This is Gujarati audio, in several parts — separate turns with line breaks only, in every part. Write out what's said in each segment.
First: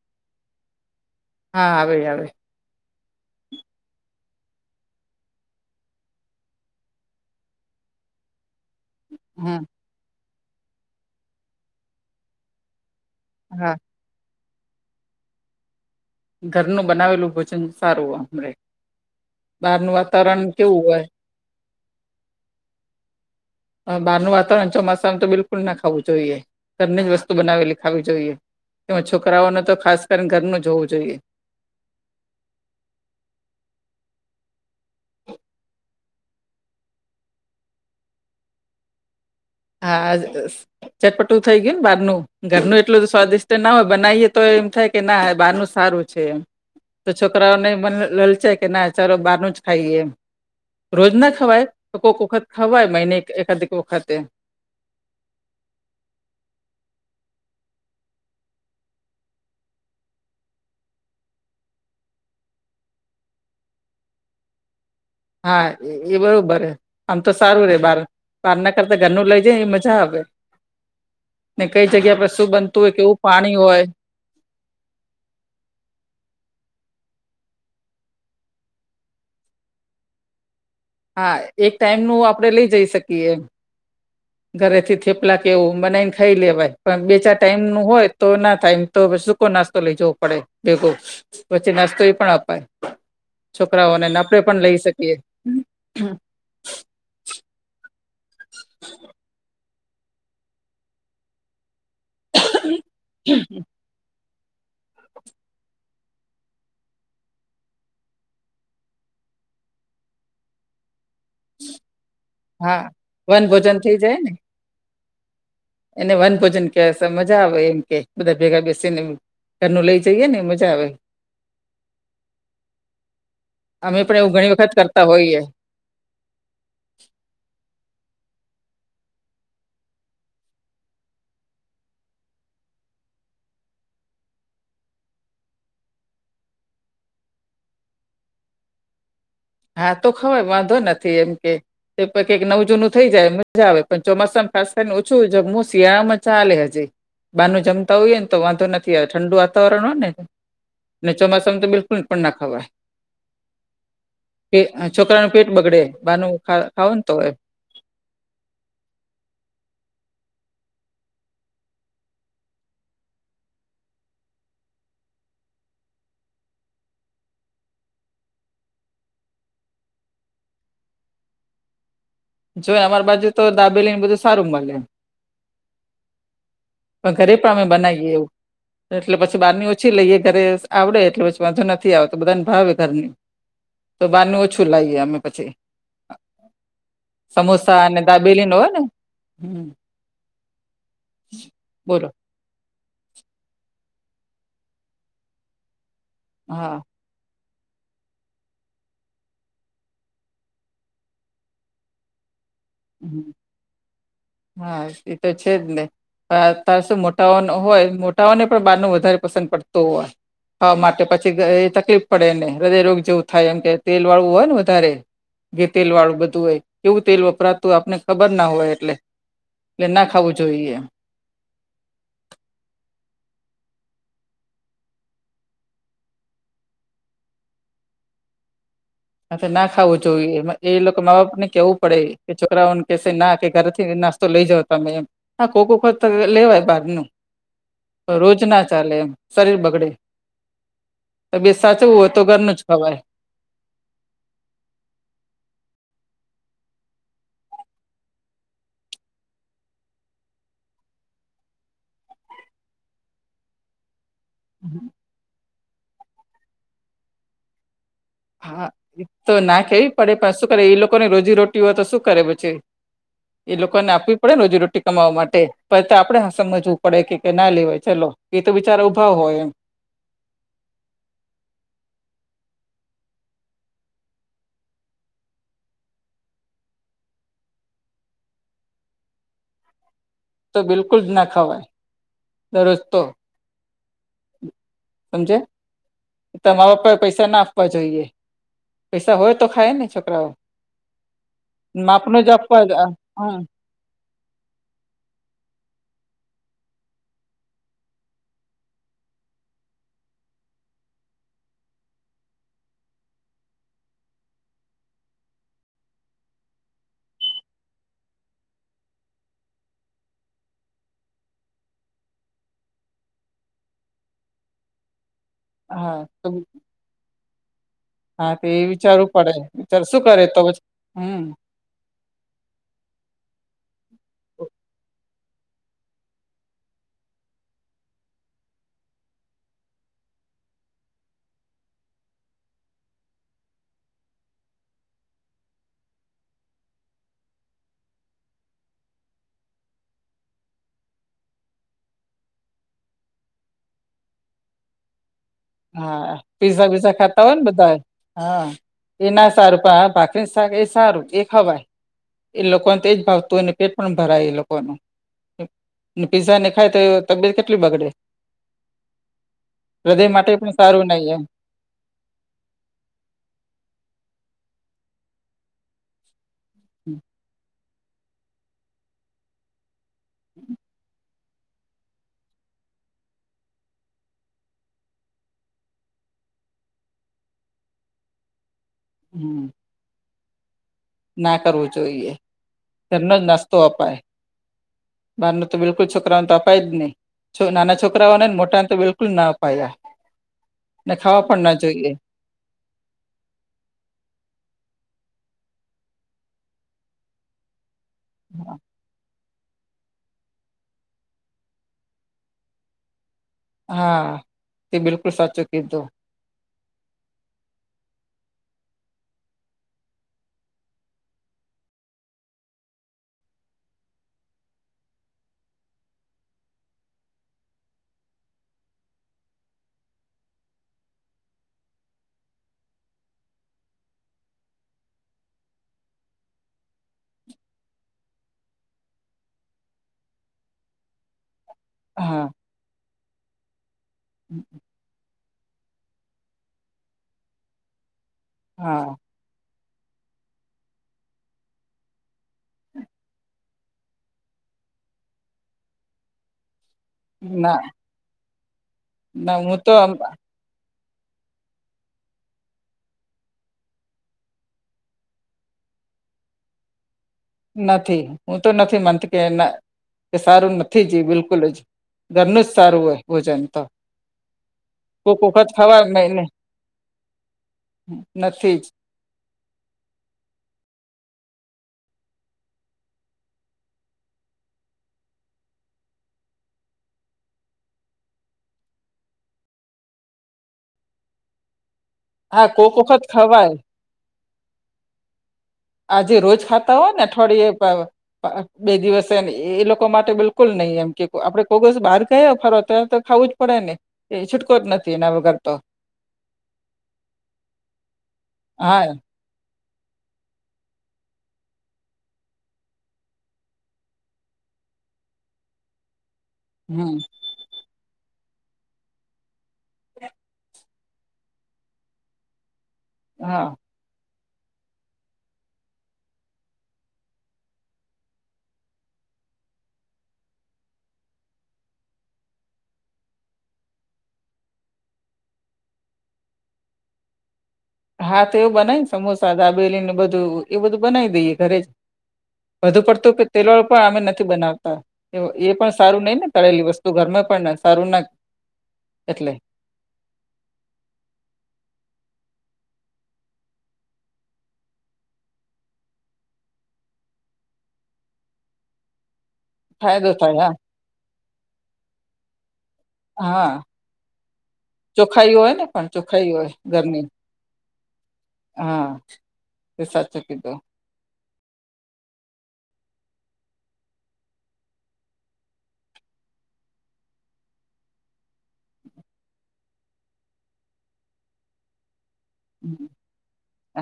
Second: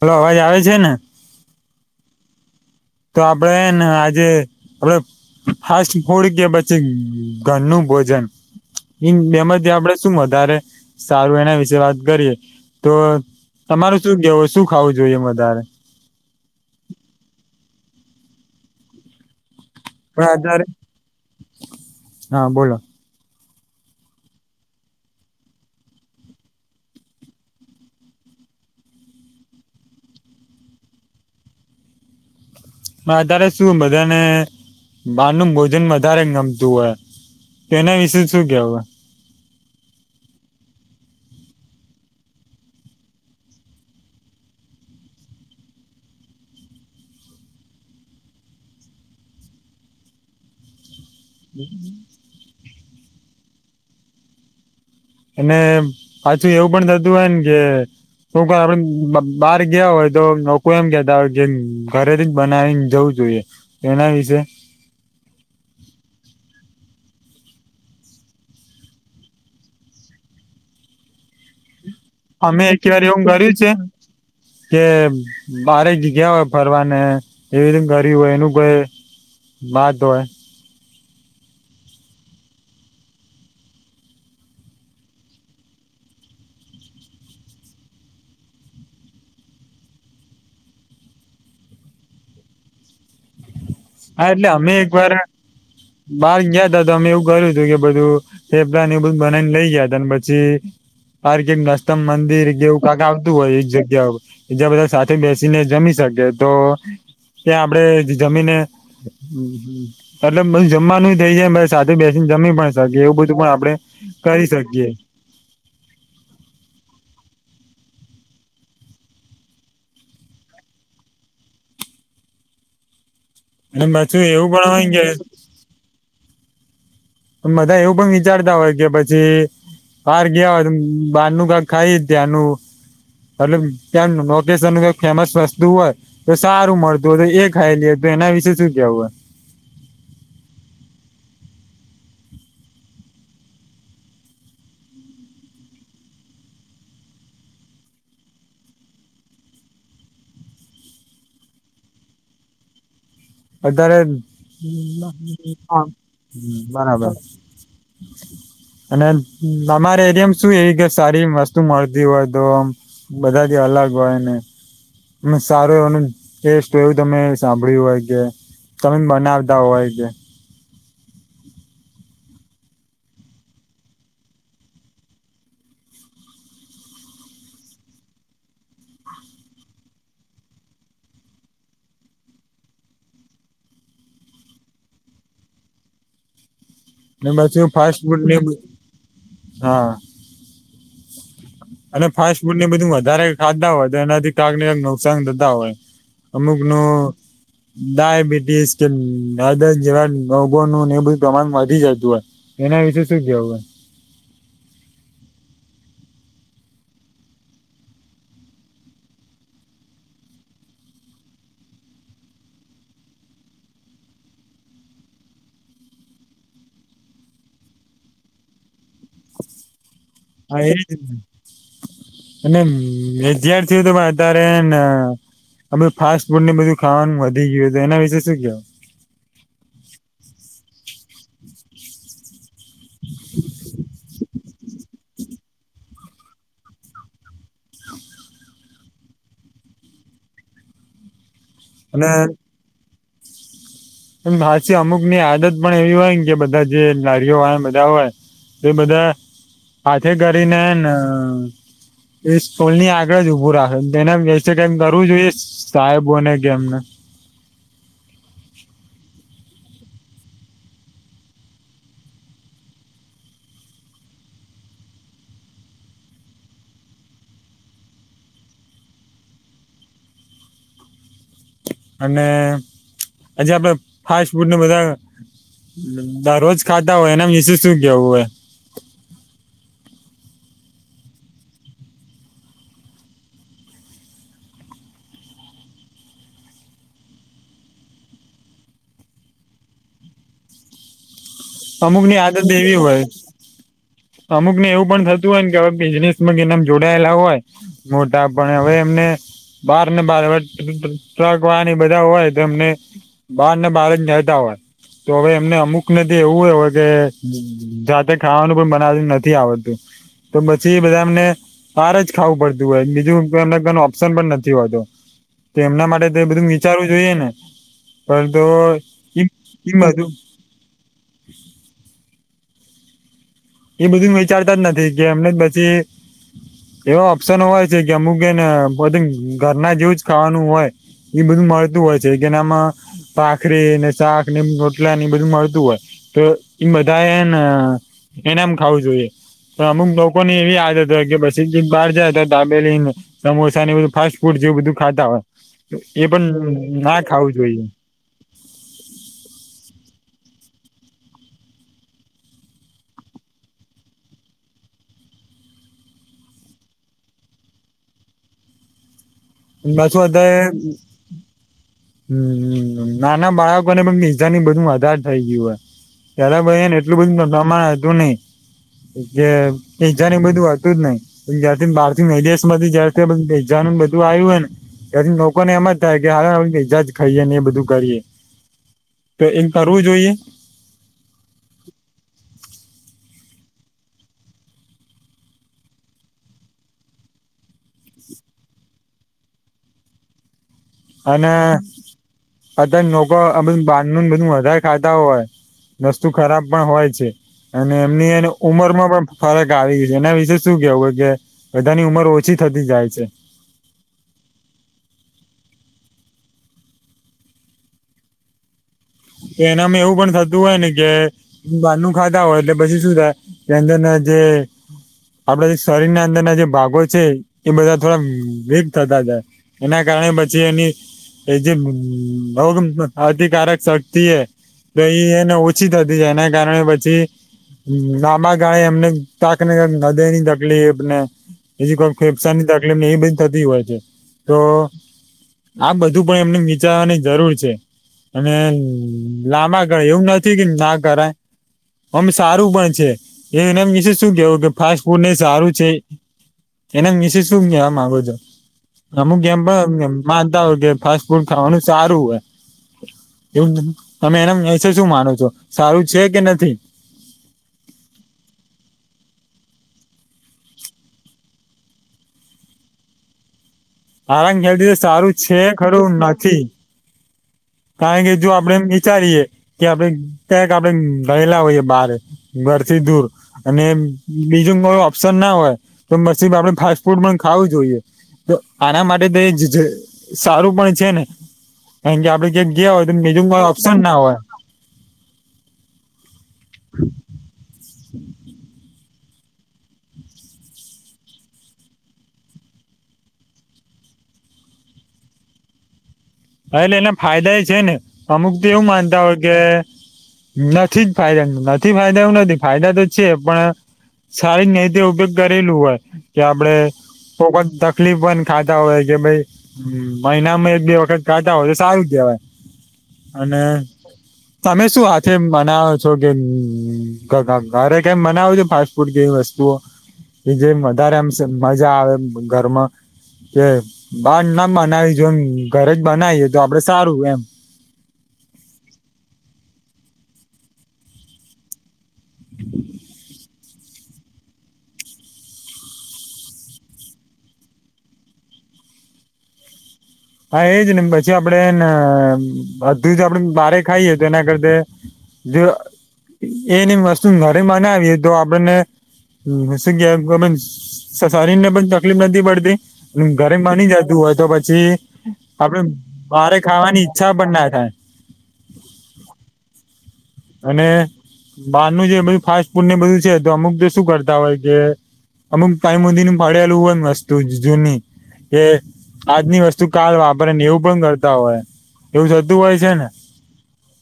હલો અવાજ આવે છે ને
હા આવે આવે
તો આપડેને આજે આપડ હા થોડી કે પછી ઘરનું ભોજન
હા
એમાંથી આપડે શું વધારે સારું એના વિશે વાત કરીએ તો
હા
તમાર શું કેવું શું ખાવું જોઈએ એ વધારે
ઘરનું બનાવેલું ભોજન સારુંમે બહાર ન
પણ
વાતાવરણ
અત્યારે
કેવું હોય
હા બોલો
બારનું વાતાવરણ ચોમાસાનું તો બિલકુલ ના ખાવું જોઈએ ઘરની જ વસ્તુ બનાવેલી ખાવી જોઈએ એમાં છોકરાઓને તો ખાસ કરીને ઘરનું જ હોવું જોઈએ
અ તારે શું બધાને બાર ન ભોજન વધારે ગમતું હોય તો એના વિશે શું કેવ
હા ચટપટું થઈ ગયું ને બહારનું ઘરનું એટલું સ્વાદિષ્ટ ના હોય બનાવીએ તો એમ થાય કે ના બારનું સારું છે તો છોકરાઓને બ છે કે ના ચાલો બહારનું જ ખાઈે રોજ ના ખવાય તો કોક વખત ખવાય મહિને એકાધ વખતે.
અને પાછું એવું પણ થતું હોય ને કે, શું આપે બ બહાર ગયા હોય તો લોકો એમ કેતા હોય જેમ ઘરે થી જ બનાવીન, જવું જોઈએ એના વિશેે,
હા એ બરોબર હ આમ તો સારું રે બાર, બારના કરતા ઘરનું લઈ જાય એ મજા આવે, ને કઈ જગ્યા પર, શું
અમે
બનતું હોય
એકય વાર
કેવું
એવું કર્યું
પાણી
છે.
હોય
કે બારેક જગ્યા હોય ફરવાને એવી રી ગર હોય એનું કોઈ. બાદ દોડ,
હા એક ટાઈમ નું આપણેે લઈ જઈ શકીએ.
[inaudible]
ઘરે થી થેપલા કે એવું બનાવીને ખાઈ લેવાય પણ બે ચાર ટાઈમ નું હોય તો ના થાય. તો સુૂકો નાસ્તો લઈ જવો પડે ભેગો પછી નાસ્તો એ પણ અપાય. છોકરાઓને ના આપણેે પણ લઈ શકીએ.
બાર ગયા ત તો અમે એવું કર્યું હતું કે બધું. થેપલા ન એ બધું બનાવીને લઇ ગયા હતા પછી પર્કે ટ નાસ્ ઉત્તમ મંદિર એવું કાક આવતું હોય એ જ જે બધા સાથે બેસીને જમી શકે તો ત્યાં આપડે જમીને એટલે બધું જમવાનું થઈ જાય સાથે બેસીને જમી પણ
હા
શકીએ એવું બધું
વન
પણ આપડે
ભોજન થઈ જાય ને
કરી શકીએ.
એને વન ભોજન કેવાય શ મજા આવે એમ કે બધા ભેગા બેસીને ઘરનું લઈ જઈએ ને મજા આવે.
[inaudible] એ
અમે પણ
પાછું
ઘણી
એવું પણ
વખત
હોય કે.
કરતા હોઈએ
બધા એવું પણ વિચારતા હોય કે પછી. બાર ગયા હોય બાર નનું કાક ખાઈ ત્યાંનું એટલે ત્યાં લોકેશન નુ ફેમસ વસ્તુ હોય. તો સારું મળતું હોય તો એ ખાઈ લે, તો એના વિશે શું કેવું હોય.
હા તો ખવાય વાંધો નથી એમ કે એ કઈક નવું જૂનું થઈ જાય મજા આવે પણ ચોમાસામાં ખાસ કરીને ઓછું જમું શિયાળમાં ચાલે હજી બારનું જમતા હોઈયએ ને તો વાંધો નથી આવતો ઠંડુ વાતાવરણ હોય ને ને ચોમાસામાં તો બિલકુલ પણ ના ખાવાય.
અત્યારે
છોકરાનું પેટ
હ
બગડે બારનું ખા ખાવ ને
બરાબર‌.
તો
[inaudible]
એમ
અને તમારે એરિયામાં શું એવી કે સારી વસ્તુ મળતી હોય તો ઓમ. બધાથી અલગ હોય ને સારું એનું ટેસ્ટ એવું તમે સાંભળ્યું હોય કે તમે બનાવતા હોય કે
જો અમાર બાજુ તો દાબેલી ને બધું સારું મળે. પણ ઘરે પણ અમે બનાવીએ એવું. એટલે પછી બારની ઓછી લઈએ ઘરે આવડે એટલે પછી વાંધો નથી આવતો બધાને ભાવે ઘરની તો બારનું ઓછું લાઇએ અમે પછી.
ને પછી
સમોસા અને
ફાસ્ટ ફૂડ
દાબેલી નો હોય ને
હા
[inaudible]
અને ફાસ્ટ ફૂડ ને બધું વધારે ખાતા હોય તો એનાથી કાક ને કાક નુકસાન થતા હોય. અમુક નુ
હા
ડાયાબિટીસ કે હૃદયજેવા રોગો નું એ બધું પ્રમાણ વ વધી જતુ હો એના વિશેે શું
હમ
કેવુંહે
હા એ તો છે જ ને. હા અતાર સુ મોટાઓ હોય મોટાઓને પણ બારનું વધારે પસંદ પડતું હોય. દુખાવા માટે પછી એ તકલીફ પડેને હૃદય રોગ જેવું થાય એમ કે તેલ વાળું હોય ને વધારે ધી તેલ વાળું બધું હોય એવું તેલ વપરાતુ તું હોય આપને ખબર ના હોય એટલે એટલે ના ખાવું
હા
જોઈએ એમ.
ઈ અને વિધાર્થી ઓ પણ અત્યારે હેને હ ફાસ્ટ ફૂડ ને બધું ખાવાનું વધી ગયું તો એના વિશે શું કેવું
હ ના ખાવું જોઈએ એ લોકો મા બાપ ને કેવું પડે કે છોકરાઓને કેશે ના કે ઘરે થી નાસ્તો લઈ જાવ મે એમ હા કોક વખત તો લેવાય બાર નુ રોજ ના ચાલે એમ શરીર બગડે તબિયત સાચવું
અને
હોય તો ઘરનું જ ખવાય
હા માસી અમુક ની આદત પણ એવી હોય ને કે બધા જે લારીઓ હોય બધા હોય એ બધા પાથે કરીને એ સોલ ની આગળ જ ઉભું રાખે તેને કસે કમ કરવું જોઈએ સાહેબ બોને કે એમને
હા એ તો નાખેવી પડે પણ શું કરે એ લોકોને રોજી રોટી હોય તો શું કરે પછી એ લોકો ને આપવી પડે ને રોજીરોટી કમાવવા માટે પ તો આપડણે સમજવું પડે કે ના લેવાય ચલો એ તો બચારો ઊભા હોય એમ
અને આજે આપડે ફાસ્ટ ફૂડને બધા દર રરોજ ખાતા હોય એના વિશે શું કેવું હોય
તો બિલકુલ જ ના ખાવાય દરરોજ તો સમજે તમારા પર પૈસા ના આપવા જોઈએ પૈસા હોય તો ખાાય ને છોકરાઓ
અમુક
માપનો
ની
જ
આદત
આપવા
એવી હોય
હા
અમુક ને એવું પણ થતું હોય ને કે હવે બિઝનેસ માં કે નામ જોડાયેલા હોય મોટા પણ હવે એમને બહાર ને બાર હ ટ્રક વાની બધા હોય તોમને બાર ને બાર જ નતા હોય તો હવે એમને અમુકને એવું હોય કે જાતે ખાવાનું પણ બનાવવા નથી આવડતું તો પછી બધા અમને બારે જ ખાવું પડતું હોય બીજું એને કને ઓપ્શન પણ નથી હોતું તો એમના માટે તો એ બધું વિચારવું જોઈએ ને
હા
પરંતુ
તો એ વિચારવું પડે
એ
વિચાર શું
બધું
કરે તો પછી હમ્મ
એ બધું વિચારતા જ નથી કે એમને પછી એવા ઓપ્શન હોય છે કે અમુક એને બધ ઘરના જેવું જ ખાવાનું હોય એ બધું મળતું હોય છે કેનામાં ભાખરી ને શાક ને રોટલા ને એ બધું મળતું હોય તો એ બધાને એને એમ ખાવું જોઈએ તો અમુક લોકો ને એવી આદત હોય કે પછી બહાર જાય તો ધાબેલીને સમોસા ને એ બધું ફાસ્ટ ફૂડ જેવું બધું ખાતા હોય એ
હા પિઝા
પણ
બીઝા
ના
ખતા
ખાવું
હોય ને
જોઈએ
બધાય હા એ ના સારું પણ ભાખરી એ સારું એ ખવાય એ લોકોને તેજ ભાવતુ હોયને પેટ પણ ભરાય એ લોકોનું પીઝા ને ખાય તો એ તબિયત કેટલી બગડે
પાછું
હૃદય માટે
અત્યારે
પણ સારું નહી એમ
હમ્મ નાના બાળકો ને પણ નિજા ની બધું વધાર થઇ ગયું હોય ત્યારે ભાઈને એટલું બધું પ્રમાણમા હતું નહી જે બધું હતું જ નહી [unintelligible] ધું આવ્યું હોય ને ત્યારે લોકોને એમ જ થાય કે ઈજાજ ખાઈએ ને એ બધું કરીએ તો
હમ
એમ કરવું જોઈએ
ના કરવું જોઈએ ધરનો જ નાસ્તો અપાય બાર નૂ તો બિલકુલ છોકરાઓને તો અપાય જ નહી છ નાના છોકરાઓને મોટા ને તો બિલકુલ ના અપાય
અને અત્યારે લોકો આ બધું બાંધું બધું વધારે ખાતા હોય વસ્તુ ખરાબ પણ હોય છે અને એમની એને ઉમર માં પણ ફરક આવી ગયુ છે એના વિશેે શું કેવું હોય કે બધાની ઉંમર ઓછી થતી જાય છે
હા તે બિલકુલ સાચું કીધું
તો એનામાં એવું પણ થતું હોય ને કે હ બારનું ખાતા હોય એટલે પછી શું થાય કે અંદર ના જે આપડા જે શરીર ના અંદરના જે ભાગો છે એ બધા થોડા વિક થતા જાય એના કારણે પછી એની જે રોગ પ્રતિકારક શક્તિ શકિત એ એન ઓછી થતી જાય એના કારણે પછી હ લાંબ ગાળે એમને કાક ને કાક હૃદયની તકલીફ ને બીજ કોઈ
હા
ફેફસા ની તકલીફ એ બધી થતી હોય છે તો આ બધું પણ એમને વિચારવાની જરૂર છે અને
હા
લાંબા ગાળેય એવું નથી કે ના કરાય ઓમ સારું પણ છે એના વિશે શું કેવું ફાસ્ટ ફૂડ ને સારું છે એના વિશે શું
ના
કેવા માંગો છો અમુક
ના
એમ
હું તો
પણ માન [unintelligible] ફાસ્ટ ફૂડ ખાવાનું સારું હોય એવું તમે એના વિશે શું માનો છો સારું છે કે નથી
નથી હું તો નથી માનતી કે ના સારું નથી જ બિલકુલ જ ઘરનું જ સારું હોય ભોજન તો
મારા ખ્યાલ થી સારું
કોક
છે
વખત ખવાય
ખરું
મહિને
નથી કારણ કે જો આપડે
નથી
એમ
જ
વિચારીએ કે આપણે ક્યાંક આપણે રહેલા હોઈએ બારે ઘરથી દૂર અને બીજું કોઈ ઓપ્શન ના હોય તો પછી આપડે ફાસ્ટ ફૂડ પણ ખાવું જોઈએ તો આના માટે તો જ સારું પણ છે ને કારણ કે આપડે
હા
ક્યા ગયા
કોક
હોય તો
વખત
બીજું કોઈ
ખવાય
ઓપ્શન ના હોય
આજે રોજ ખાતા હોય ને અઠવાડિયે બે દિવસ એમ એ લોકો માટે બિલકુલ નહી એમ કે આપડે કોક દિવસ બહાર ગયા ફરવા તો ખાવું જ પડે ને એ છૂટકો જ નથી એના વગર તો
હ એટલે એના ફાયદા એ છે ને અમુક તો એવું
હા
માનતા હોય કે નથી જ ફાયદા નથી ફાયદા એવું નથી ફાયદા તો છે પણ સારી રીતે ઉપયોગ કરેલું હોય કે આપડે
હમ
કોક જ તકલીફ પણ ખાતા હોય કે ભાઈ મહિનામાં એક બે વખત ખાતા હોય તો સારું કેવાય અને
હા
તમે શું હાથે મનાવો છો કે ઘરે કાઈ બનાવો છો ફાસ્ટ ફૂડ જેવી વસ્તુઓ કે જે વધારે આમ મજા આવે ઘરમાં કે બાર ના બનાવી જો એમ ઘરે જ બનાવીએ તો આપડે સારું એમ
હા તો એવુ બનાયને સમોસા દાબેલી ને બધું એ બધું બનાવી દઈએ ઘરે જ વધુ પડતું તેલવાળુ પણ અમે નથી બનાવતા એ પણ સારું નઈ ને તળેલી વસ્તુ ઘરમાં પણ સારું ના એટલે
હા એજ ને પછી આપડણે હેનેબધું જ આપડે બારે ખાઈએ તો એના કરતાં જો એને એ વસ્તુ ઘરે બનાવીએ તો આપણને [unintelligible]
ફાયદો થાય
શરીર ને પણ તકલીફ નથી પડતી
હા
ઘરેમ
હા
બની જતું હોય તો પછી
ચોખાઈ હોય
આપડે
ને પણ ચોખાઈ
બારે
હોય
ખાવાની
ઘરની
ઈચ્છા પણ ના થાય
હા તે સાચું કીધું
અને બહારનું જે બધું ફાસ્ટ ફૂડને બધું છે તો અમુક શું કરતા હોય કે અમુક ટાઈમ હુધી મને પડેલુ હોય વસ્તુ જૂની કે આજની વસ્તુ કાલ વાપરે ને એવું પણ કરતા હોય એવું થતું હોય છે
હમ.
ને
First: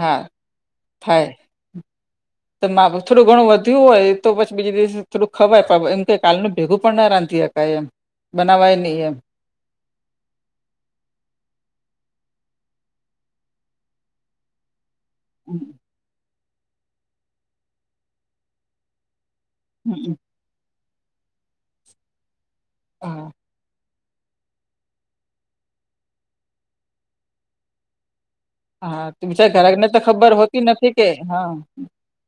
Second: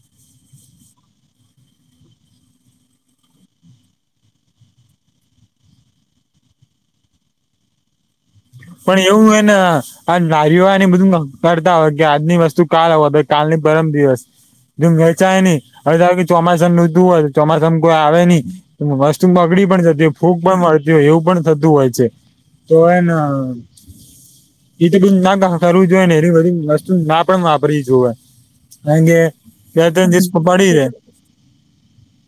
હા થાય
હ [inaudible]
તો થોડું ઘણું વધ્યું હોય તો પછી બીજ દિવસે થોડું ખવાય એમ કે કાલનું ભેગું પણ ના રાંધી હકાય એમ બનાવાય નહી
પણ
એમ
એવું એને આ લારીઓને બધું કરતા હોય કે આજની વસ્તુ કાલ હોય કાલની પરમ દિવસ વેચાય નઈ
હમ,
હવે ધારો કે ચોમાસા ની ઋતુ હોય ચોમાસા માં કોઈ આવે નઈ વસ બગડી પણ જતી
હમ,
હોય ફૂગ પણ વળતી હોય એવું પણ થતું હોય છે તો એને
હા
એ તો બધુ ના કરવું જોઈય ને એ બધી વસ્તુ ના પણ વાપરવી જોવે
હા બિચાર ગ્રાહકને તો ખબર હોતી
પડી રહે
નથી કે હા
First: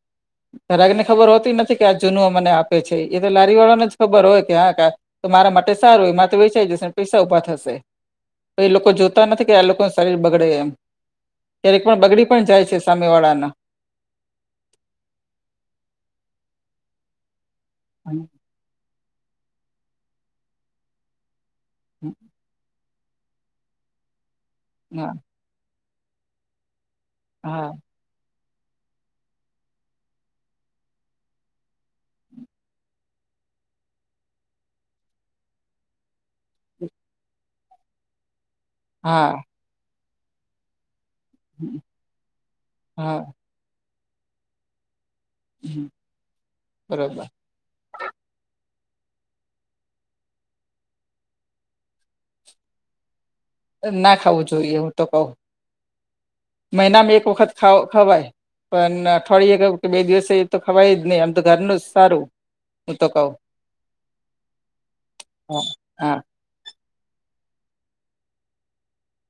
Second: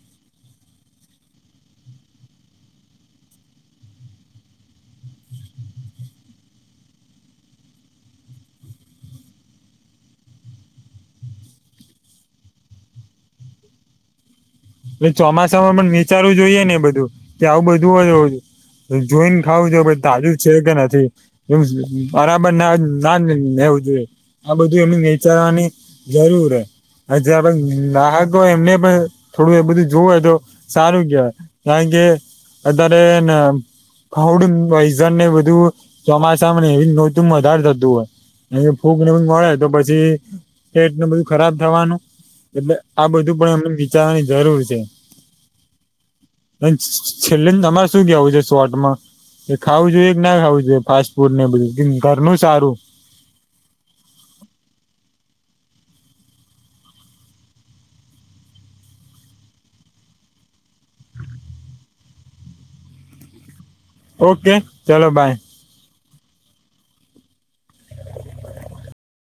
[unintelligible]
ગ્રાહક ને ખબર હોતી નથી કે આ જૂનું મને આપે છે એ તો લારી વાળા ને જ ખબર હોય કે હા તો મારા માટે સારું એ મા તો વેચાઈ જશે ને પૈસા ઊભા થશે તો એ લોકો જોતા નથી કે આ લોકોનુ શરીર બગડે એમ ક્યારેક પણ બગડી પણ જાય છે સામે વાળા ના
એ ચોમાસામાં પણ વિચારવું જોઈએ ને બધું કે આવું બધું હોય જોઈને ખાવું જોઈ તાજું છે કે નથી એમ બરાબર ના‌ હોય ના લેવું જોઈએ આ બધું એને
હા
વિચારવાની જરૂર હે [unintelligible]
હા
પણ ગ્રાહકો એમને પણ થોડું એ બધું જોવે તો સારું કહેવાય કારણ કે અત્યારેને ફૂડ પોઈઝન ને બધું ચોમાસા માં ને એવી ઋતુ માં વધારે થતું હોય. એ ફૂગ ને બધું
હા
વળે તો પછી પેટને બધું ખરાબ થવાનું એટલે આ
હા
બધું પણ એમ જવાની જરૂર છે
બરોબર
છેલ્લેન તમાર શું કહેવું છે શોર્ટમાં એ ખાવું જોઈએ કે ના ખાવું જોઈએ ફાસ્ટ ફૂડ ને બધું ઘરનું સારું?
ના ખાવું જોઈએ હું તો કઉ મહિનામાં એક વખત ખા ખવાય પણ અઠવાડિયે કે બે દિવસે એ તો ખવાય જ નહી આમ તો ઘરનું જ સારું હુ તો કઉ
ઓકે ચલો બાય.
હા હા
[unintelligible]